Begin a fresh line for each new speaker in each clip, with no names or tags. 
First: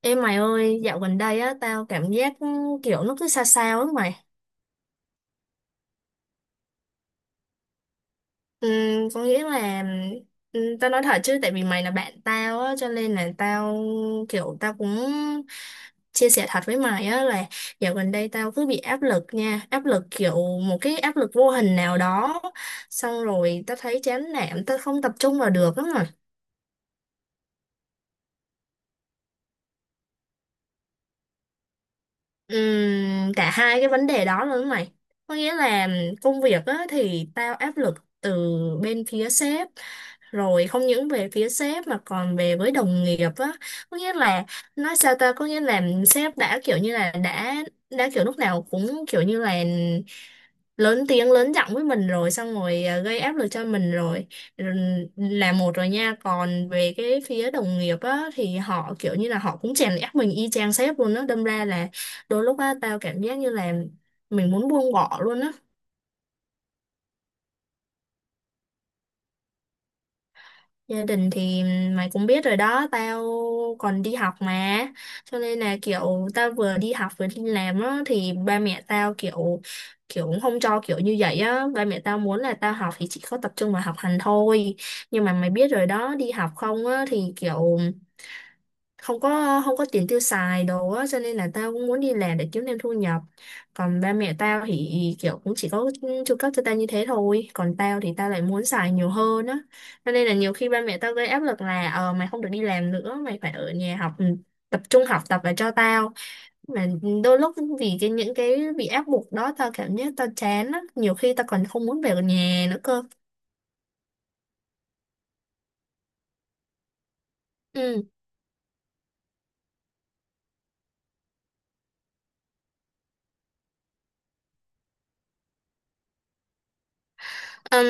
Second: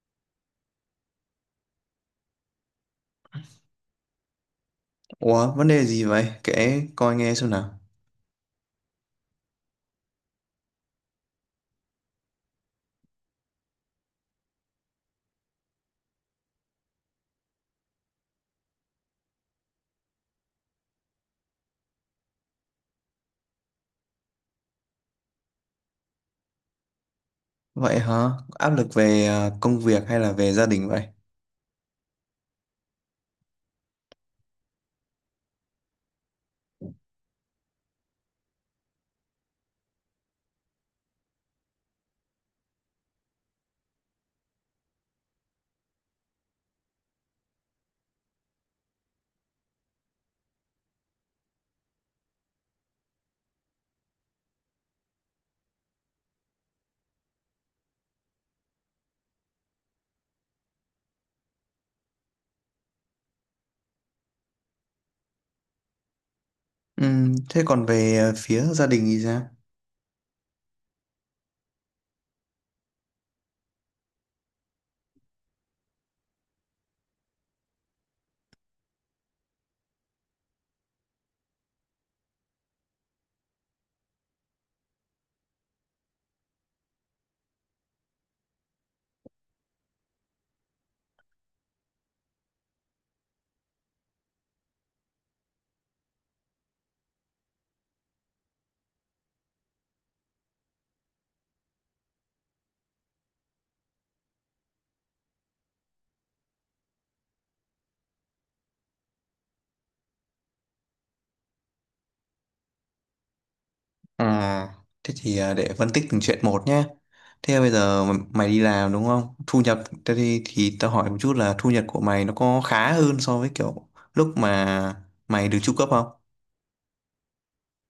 Ê mày ơi, dạo gần đây á, tao cảm giác kiểu nó cứ sao sao á mày.
Ủa, vấn đề gì vậy? Kể coi nghe xem nào.
Ừ, có nghĩa là, tao nói thật chứ, tại vì mày là bạn tao á, cho nên là tao cũng chia sẻ thật với mày á là dạo gần đây tao cứ bị áp lực nha, áp lực kiểu một cái áp lực vô hình nào đó, xong rồi tao thấy chán nản, tao không tập trung vào được lắm.
Vậy hả? Áp lực về công việc hay là về gia đình vậy?
Cả hai cái vấn đề đó luôn mày, có nghĩa là công việc á, thì tao áp lực từ bên phía sếp, rồi không những về phía sếp mà còn về với đồng nghiệp á, có nghĩa là nói sao ta, có nghĩa là sếp đã kiểu lúc nào cũng kiểu như là lớn tiếng lớn giọng với mình rồi, xong rồi gây áp lực cho mình rồi. Rồi là một rồi nha, còn về cái phía đồng nghiệp á thì họ kiểu như là họ cũng chèn ép mình y chang sếp luôn á, đâm ra là đôi lúc á tao cảm giác như là mình muốn buông bỏ luôn á.
Thế còn về phía gia đình thì sao?
Gia đình thì mày cũng biết rồi đó, tao còn đi học mà. Cho nên là kiểu tao vừa đi học vừa đi làm á thì ba mẹ tao kiểu kiểu cũng không cho kiểu như vậy á, ba mẹ tao muốn là tao học thì chỉ có tập trung vào học hành thôi. Nhưng mà mày biết rồi đó, đi học không á thì kiểu không có tiền tiêu xài đồ á, cho nên là tao cũng muốn đi làm để kiếm thêm thu nhập, còn ba mẹ tao thì kiểu cũng chỉ có chu cấp cho tao như thế thôi, còn tao thì tao lại muốn xài nhiều hơn á, cho nên là nhiều khi ba mẹ tao gây áp lực là ờ mày không được đi làm nữa, mày phải ở nhà học, tập trung học tập và cho tao, mà đôi lúc vì cái những cái bị áp buộc đó tao cảm giác tao chán á, nhiều khi tao còn không muốn về nhà nữa cơ.
À, thế thì để phân tích từng chuyện một nhé. Thế bây
Ừ.
giờ mày đi làm đúng không? Thu nhập, thế thì tao hỏi một chút là thu nhập của mày nó có khá hơn so với kiểu lúc mà mày được tru cấp không?
Ừm,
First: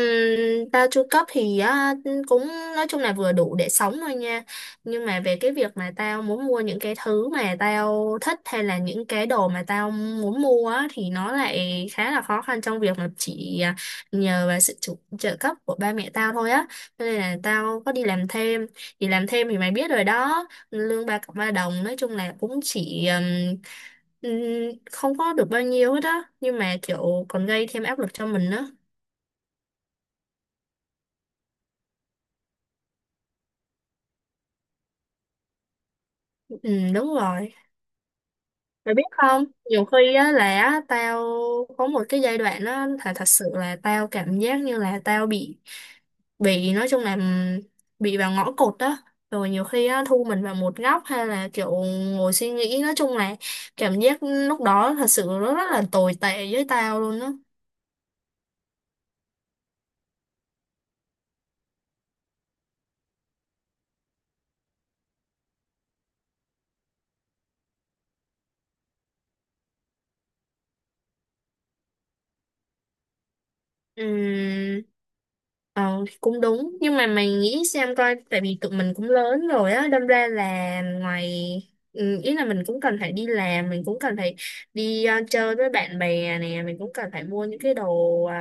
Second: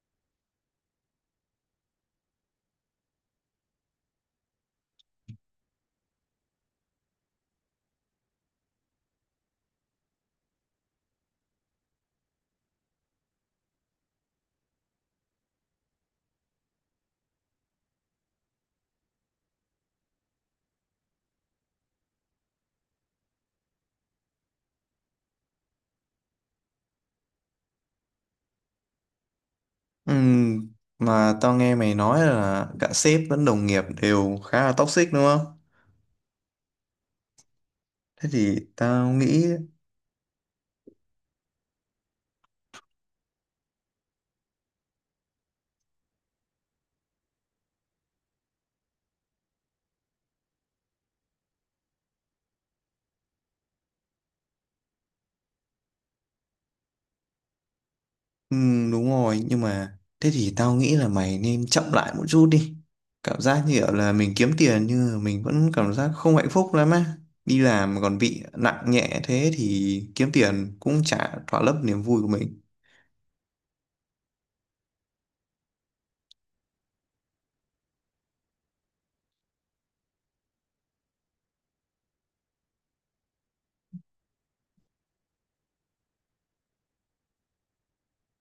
Bao chu cấp thì á, cũng nói chung là vừa đủ để sống thôi nha, nhưng mà về cái việc mà tao muốn mua những cái thứ mà tao thích hay là những cái đồ mà tao muốn mua á, thì nó lại khá là khó khăn trong việc mà chỉ nhờ vào trợ cấp của ba mẹ tao thôi á. Cho nên là tao có đi làm thêm, thì làm thêm thì mày biết rồi đó lương ba cọc ba đồng, nói chung là cũng chỉ ừm, không có được bao nhiêu hết á, nhưng mà kiểu còn gây thêm áp lực cho mình á.
Ừm, mà tao nghe mày nói là cả sếp lẫn đồng nghiệp đều khá là toxic đúng không?
Ừ, đúng rồi.
Thế thì
Mày biết
tao
không?
nghĩ.
Nhiều khi á là á, tao có một cái giai đoạn á, thật sự là tao cảm giác như là tao bị, nói chung là bị vào ngõ cụt á, rồi nhiều khi á thu mình vào một góc, hay là kiểu ngồi suy nghĩ, nói chung là cảm giác lúc đó thật sự nó rất là tồi tệ với tao luôn á.
Ừ, đúng rồi nhưng mà thế thì tao nghĩ là mày nên chậm lại một chút đi, cảm giác như kiểu là mình kiếm tiền nhưng mà mình vẫn cảm giác không hạnh phúc lắm á. Đi làm mà còn bị nặng nhẹ thế thì kiếm tiền cũng chả thỏa lấp niềm vui của mình.
Ừm, Ờ Cũng đúng, nhưng mà mày nghĩ xem coi, tại vì tụi mình cũng lớn rồi á, đâm ra là ngoài, ừ, ý là mình cũng cần phải đi làm, mình cũng cần phải đi chơi với bạn bè nè, mình cũng cần phải mua những cái đồ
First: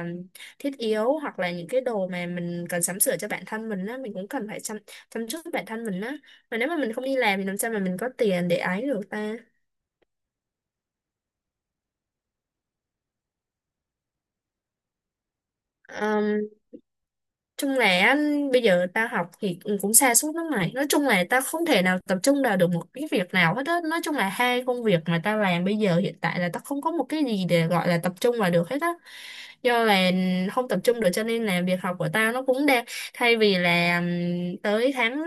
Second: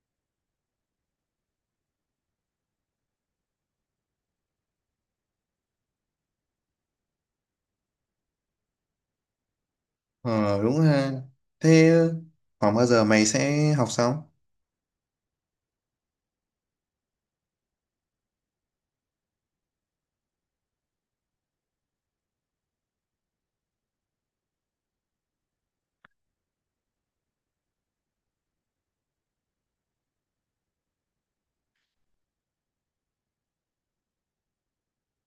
thiết yếu hoặc là những cái đồ mà mình cần sắm sửa cho bản thân mình á, mình cũng cần phải chăm chăm chút bản thân mình á, mà nếu mà mình không đi làm thì làm sao mà mình có tiền để ấy được.
Ờ đúng ha, thế khoảng bao giờ mày sẽ học xong?
ta Chung là á, bây giờ tao học thì cũng cũng sa sút lắm mày, nói chung là tao không thể nào tập trung vào được một cái việc nào hết á, nói chung là hai công việc mà tao làm bây giờ hiện tại là tao không có một cái gì để gọi là tập trung vào được hết á, do là không tập trung được cho nên là việc học của tao nó cũng đang, thay vì là tới tháng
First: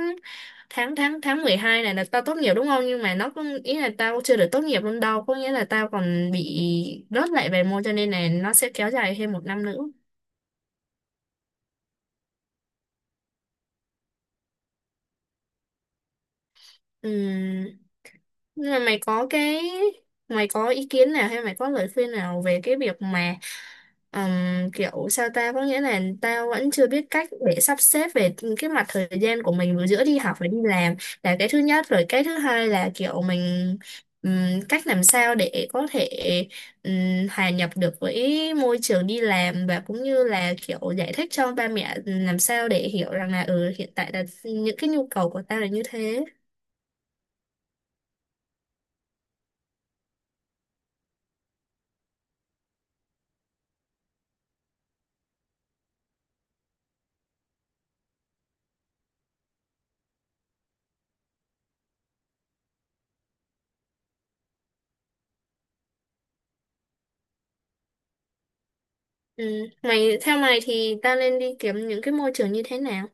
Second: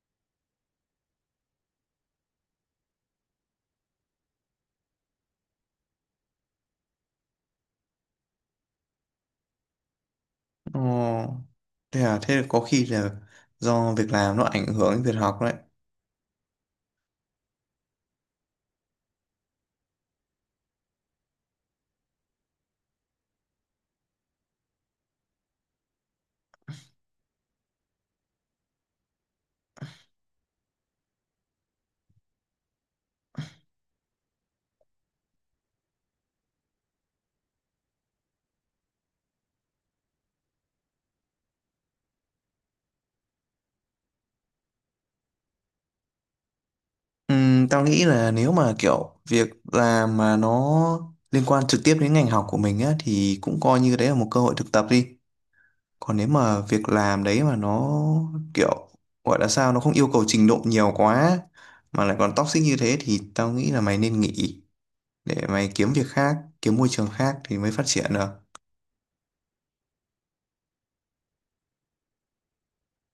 tháng tháng tháng 12 này là tao tốt nghiệp đúng không, nhưng mà nó cũng ý là tao chưa được tốt nghiệp luôn đâu, có nghĩa là tao còn bị rớt lại vài môn, cho nên là nó sẽ kéo dài thêm một năm nữa.
Ờ, thế à, thế có khi là do việc làm nó ảnh hưởng đến việc học đấy.
Ừ. Nhưng mà mày có ý kiến nào hay mày có lời khuyên nào về cái việc mà kiểu sao ta, có nghĩa là tao vẫn chưa biết cách để sắp xếp về cái mặt thời gian của mình vừa giữa đi học và đi làm, là cái thứ nhất, rồi cái thứ hai là kiểu mình cách làm sao để có thể hòa nhập được với môi trường đi làm và cũng như là kiểu giải thích cho ba mẹ làm sao để hiểu rằng là ừ hiện tại là những cái nhu cầu của tao là như thế.
Tao nghĩ là nếu mà kiểu việc làm mà nó liên quan trực tiếp đến ngành học của mình á thì cũng coi như đấy là một cơ hội thực tập đi. Còn nếu mà việc làm đấy mà nó kiểu, gọi là sao, nó không yêu cầu trình độ nhiều quá mà lại còn toxic như thế thì tao nghĩ là mày nên nghỉ, để mày kiếm việc khác, kiếm môi trường khác thì mới phát triển được.
Ừ. Mày, theo mày thì ta nên đi kiếm những cái môi trường như thế nào?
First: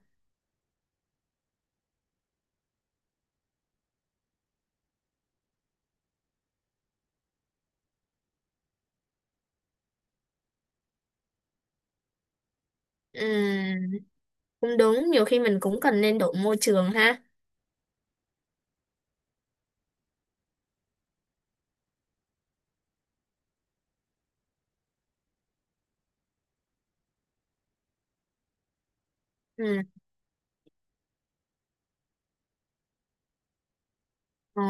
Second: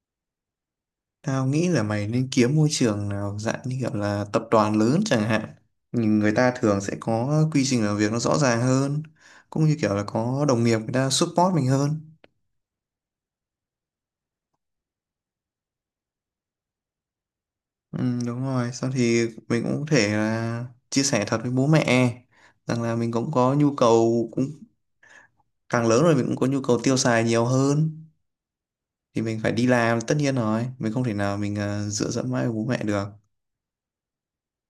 Tao nghĩ là mày nên kiếm môi trường nào dạng như kiểu là tập đoàn lớn chẳng hạn. Nhưng người ta thường sẽ có quy trình làm việc nó rõ ràng hơn. Cũng như kiểu là có đồng nghiệp người ta support mình hơn.
Ừ. Cũng đúng, nhiều khi mình cũng cần nên đổi môi trường ha.
Ừ, đúng rồi. Sau thì mình cũng có thể là chia sẻ thật với bố mẹ. Rằng là mình cũng có nhu cầu, cũng càng lớn rồi mình cũng có nhu cầu tiêu xài nhiều hơn. Thì mình phải
Ừ.
đi làm tất nhiên rồi. Mình không thể nào mình dựa dẫm mãi vào bố mẹ được.
Ờ.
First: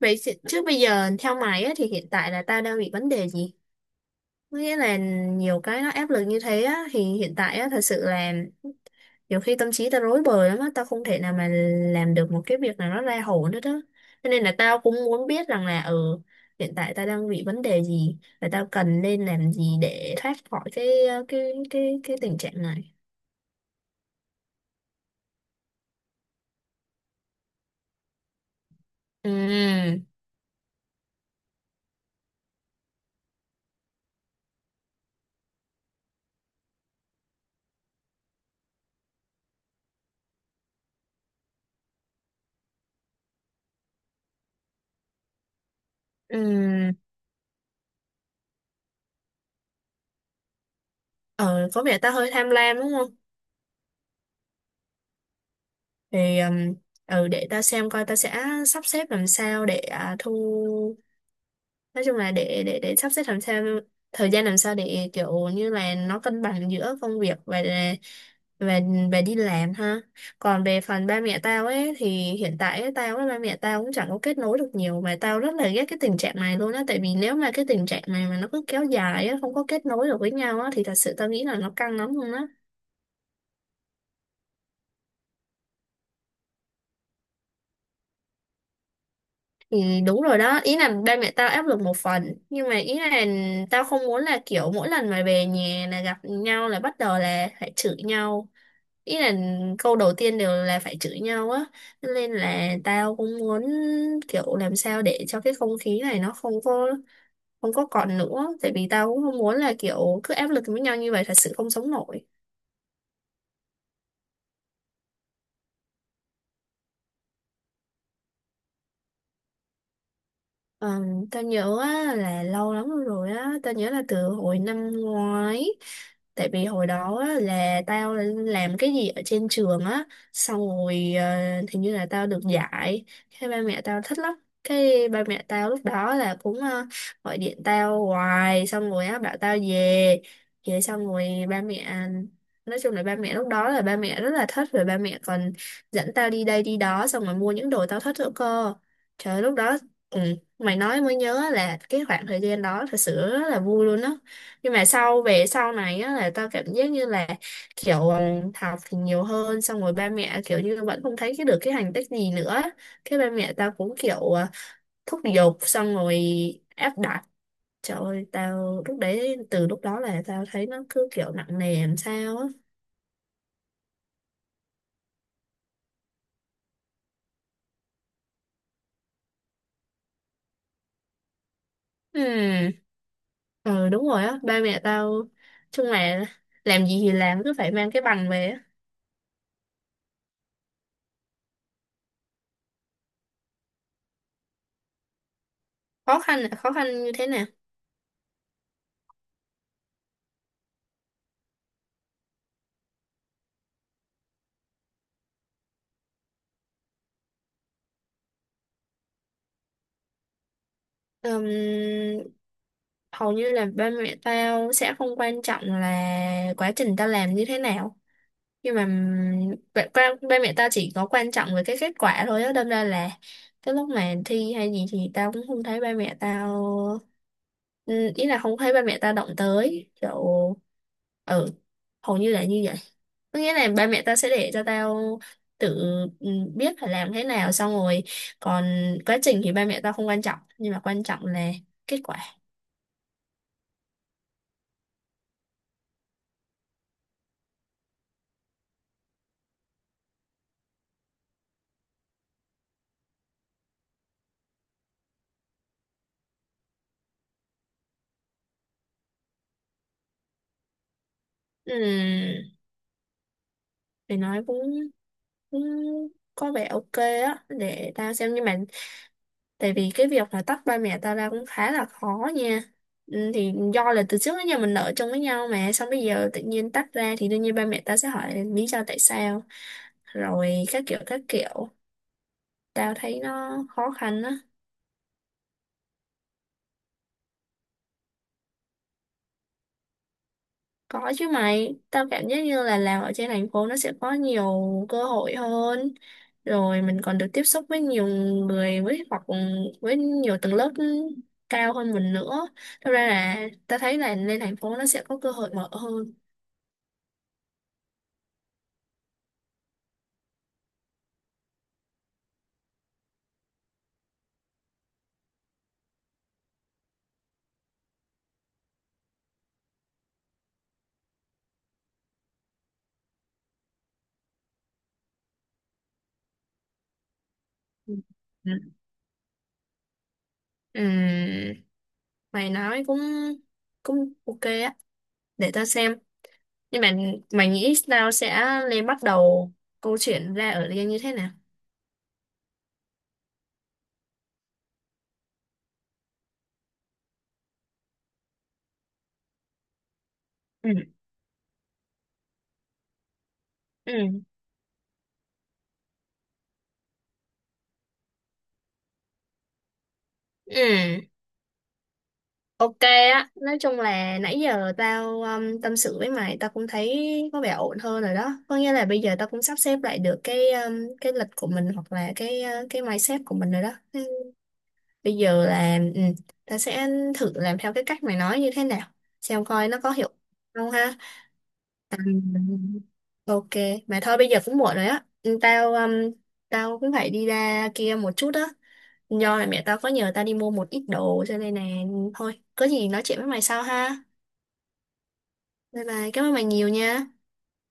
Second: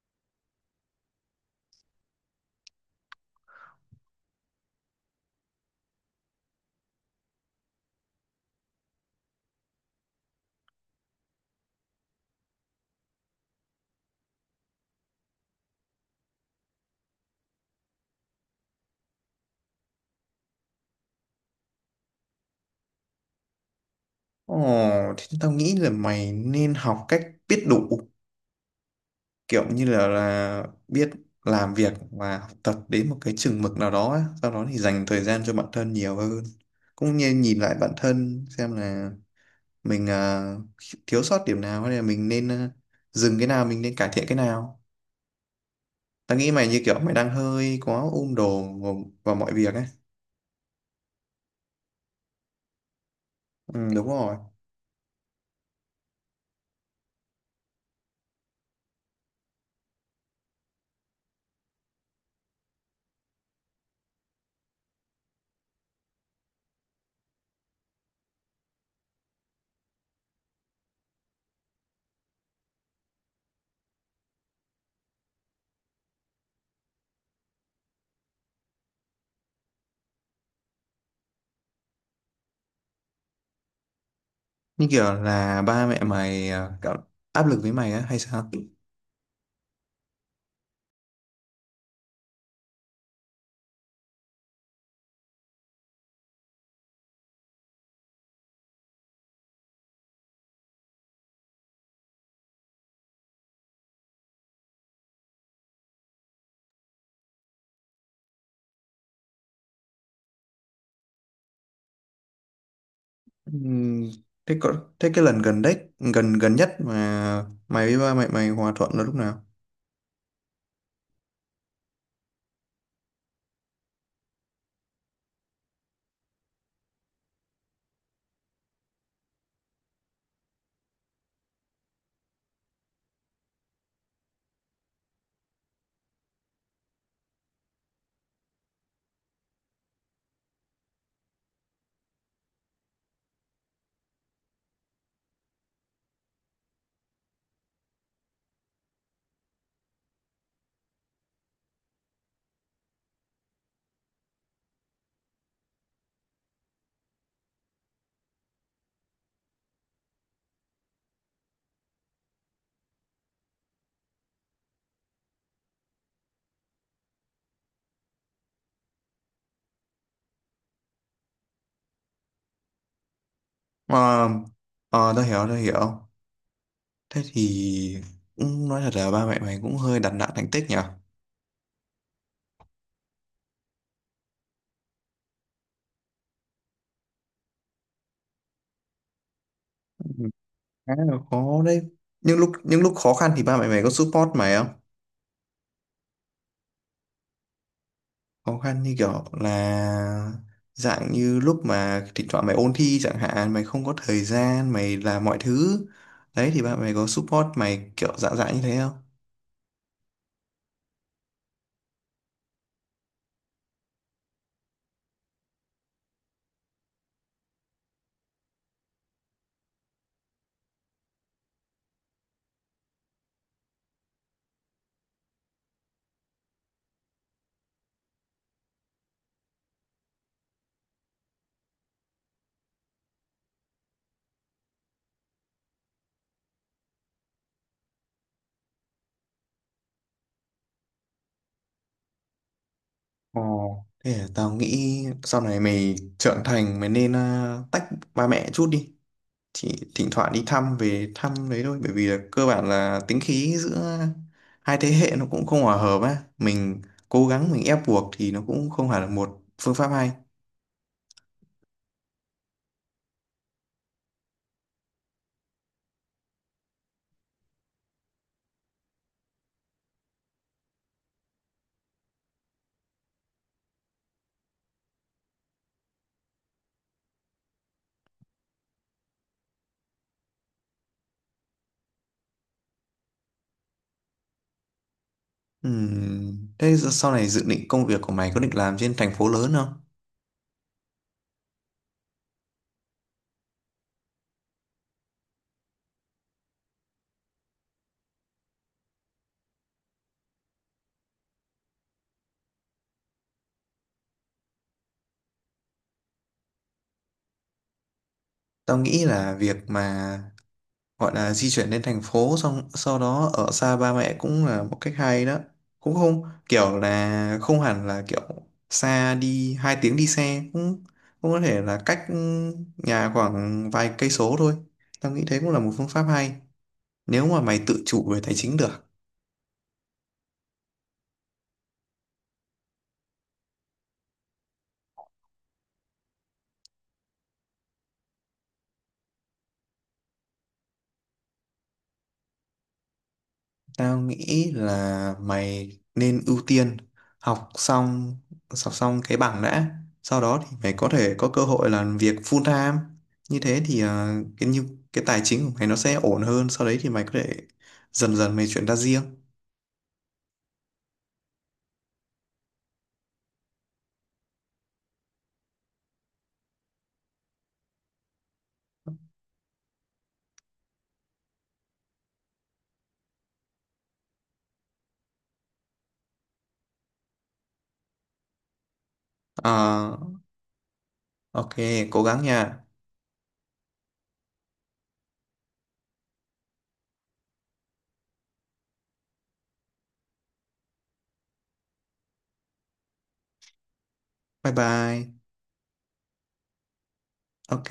Chứ bây giờ theo mày á, thì hiện tại là ta đang bị vấn đề gì? Có nghĩa là nhiều cái nó áp lực như thế á, thì hiện tại á, thật sự là nhiều khi tâm trí tao rối bời lắm á, tao không thể nào mà làm được một cái việc nào nó ra hồn hết á, cho nên là tao cũng muốn biết rằng là ừ hiện tại tao đang bị vấn đề gì và tao cần nên làm gì để thoát khỏi cái cái tình trạng này.
Ồ, thì tao nghĩ là mày nên học cách biết đủ, kiểu như
Ừ.
là, là biết làm việc và học tập đến một cái chừng mực nào đó ấy. Sau đó thì dành thời gian cho bản thân nhiều hơn, cũng như nhìn lại bản thân xem là mình thiếu sót điểm nào hay là mình nên dừng cái nào, mình nên cải thiện cái nào. Tao
Ừ.
nghĩ mày như kiểu mày đang hơi quá ôm đồm vào mọi việc ấy.
Ờ, có vẻ tao hơi tham lam đúng không?
Ừ, đúng rồi.
Thì ừ, để tao xem coi tao sẽ sắp xếp làm sao để à, thu nói chung là để sắp xếp làm sao thời gian làm sao để kiểu như là nó cân bằng giữa công việc và và và đi làm ha. Còn về phần ba mẹ tao ấy thì hiện tại ấy, tao với ba mẹ tao cũng chẳng có kết nối được nhiều, mà tao rất là ghét cái tình trạng này luôn á, tại vì nếu mà cái tình trạng này mà nó cứ kéo dài á không có kết nối được với nhau á thì thật sự tao nghĩ là nó căng lắm luôn á.
Như kiểu là ba mẹ mày cảm-, áp lực với mày á hay sao?
Thì đúng rồi đó, ý là ba mẹ tao áp lực một phần, nhưng mà ý là tao không muốn là kiểu mỗi lần mà về nhà là gặp nhau là bắt đầu là phải chửi nhau, ý là câu đầu tiên đều là phải chửi nhau á. Cho nên là tao cũng muốn kiểu làm sao để cho cái không khí này nó không có còn nữa, tại vì tao cũng không muốn là kiểu cứ áp lực với nhau như vậy, thật sự không sống nổi.
Ừm, thế có, thế cái lần gần đấy gần gần nhất mà mày với ba mày, mày hòa thuận là lúc nào?
Ờ, tao nhớ á, là lâu lắm rồi á, tao nhớ là từ hồi năm ngoái. Tại vì hồi đó á, là tao làm cái gì ở trên trường á, xong rồi hình như là tao được giải. Cái ba mẹ tao thích lắm. Cái ba mẹ tao lúc đó là cũng gọi điện tao hoài, xong rồi á, bảo tao về. Về xong rồi ba mẹ, nói chung là ba mẹ lúc đó là ba mẹ rất là thích. Rồi ba mẹ còn dẫn tao đi đây đi đó, xong rồi mua những đồ tao thích nữa cơ. Trời, lúc đó, ừ, mày nói mới nhớ là cái khoảng thời gian đó thật sự rất là vui luôn á. Nhưng mà sau về sau này á là tao cảm giác như là kiểu ừ, học thì nhiều hơn xong rồi ba mẹ kiểu như vẫn không thấy cái được cái thành tích gì nữa, cái ba mẹ tao cũng kiểu thúc giục, xong rồi áp đặt. Trời ơi, tao lúc đấy, từ lúc đó là tao thấy nó cứ kiểu nặng nề làm sao á.
Ờ, ờ tao hiểu, tao hiểu. Thế thì cũng nói thật là ba mẹ mày cũng hơi đặt nặng thành tích nhỉ.
Ừ. Ừ, đúng rồi á, ba mẹ tao, chung là làm gì thì làm cứ phải mang cái bằng về á.
Ừm, khá là khó đấy. Những lúc khó khăn thì ba mẹ mày có support mày không?
Khó khăn là khó khăn như thế nào?
Khó khăn như kiểu là dạng như lúc mà thỉnh thoảng mày ôn thi chẳng hạn, mày không có thời gian mày làm mọi thứ đấy, thì ba mẹ mày có support mày kiểu dạng dạng như thế không?
Ừm, Hầu như là ba mẹ tao sẽ không quan trọng là quá trình tao làm như thế nào, nhưng mà ba, ba ba mẹ tao chỉ có quan trọng về cái kết quả thôi á, đâm ra là cái lúc mà thi hay gì thì tao cũng không thấy ba mẹ tao, ý là không thấy ba mẹ tao động tới kiểu, ừ, hầu như là như vậy. Có nghĩa là ba mẹ tao sẽ để cho tao tự, ừ, biết phải làm thế nào, xong rồi, còn quá trình thì ba mẹ tao không quan trọng nhưng mà quan trọng là kết quả.
Ồ, thế à, tao nghĩ sau này mày trưởng thành mày nên tách ba mẹ chút đi. Chỉ thỉnh thoảng đi thăm, về thăm đấy thôi. Bởi vì là cơ bản là tính khí giữa hai thế hệ nó cũng không hòa hợp á. Mình cố gắng, mình ép buộc thì nó cũng không phải là một phương pháp hay.
Ừm, để nói cũng, cũng có vẻ ok á, để tao xem, nhưng mà tại vì cái việc là tách ba mẹ tao ra cũng khá là khó nha. Thì do là từ trước đến giờ mình ở chung với nhau mà, xong bây giờ tự nhiên tách ra thì đương nhiên ba mẹ tao sẽ hỏi lý do tại sao, rồi các kiểu các kiểu, tao thấy nó khó khăn á.
Thế giờ-, sau này dự định công việc của mày có định làm trên thành phố lớn không?
Có chứ mày, tao cảm giác như là làm ở trên thành phố nó sẽ có nhiều cơ hội hơn. Rồi mình còn được tiếp xúc với nhiều người với, hoặc với nhiều tầng lớp cao hơn mình nữa. Thật ra là tao thấy là lên thành phố nó sẽ có cơ hội mở hơn.
Tao nghĩ là việc mà gọi là di chuyển lên thành phố xong sau đó ở xa ba mẹ cũng là một cách hay đó. Cũng không kiểu là, không hẳn là kiểu xa, đi 2 tiếng đi xe cũng cũng có thể là cách, nhà khoảng vài cây số thôi. Tao nghĩ thế cũng là một phương pháp hay nếu mà mày tự chủ về tài
Ừ.
chính được.
Ừm, Mày nói cũng cũng ok á, để tao xem. Nhưng mà mày nghĩ tao sẽ lên bắt đầu câu chuyện ra ở Liên như thế nào?
Tao nghĩ là mày nên ưu tiên học xong học xong cái bằng đã, sau đó thì
Ừ.
mày có thể có cơ hội làm việc full-time. Như thế thì
Ừ.
cái như cái tài chính của mày nó sẽ ổn hơn, sau đấy thì mày có thể dần dần mày chuyển ra riêng.
Ừ. Ok á, nói chung là nãy giờ tao tâm sự với mày, tao cũng thấy có vẻ ổn hơn rồi đó. Có nghĩa là bây giờ tao cũng sắp xếp lại được cái lịch của mình hoặc là cái mindset của mình rồi đó. Ừ. Bây giờ là tao sẽ thử làm theo cái cách mày nói như thế nào, xem coi nó có
Ờ,
hiệu quả không ha.
ok, cố gắng
Ừ.
nha.
Ok, mà thôi bây giờ cũng muộn rồi á. Ừ, Tao tao cũng phải đi ra kia một chút á. Do là mẹ tao có nhờ tao đi mua một ít đồ cho nên là thôi, có gì nói chuyện với mày sau ha.
Bye bye.
Bye bye, cảm ơn bạn nhiều nha.
Ok.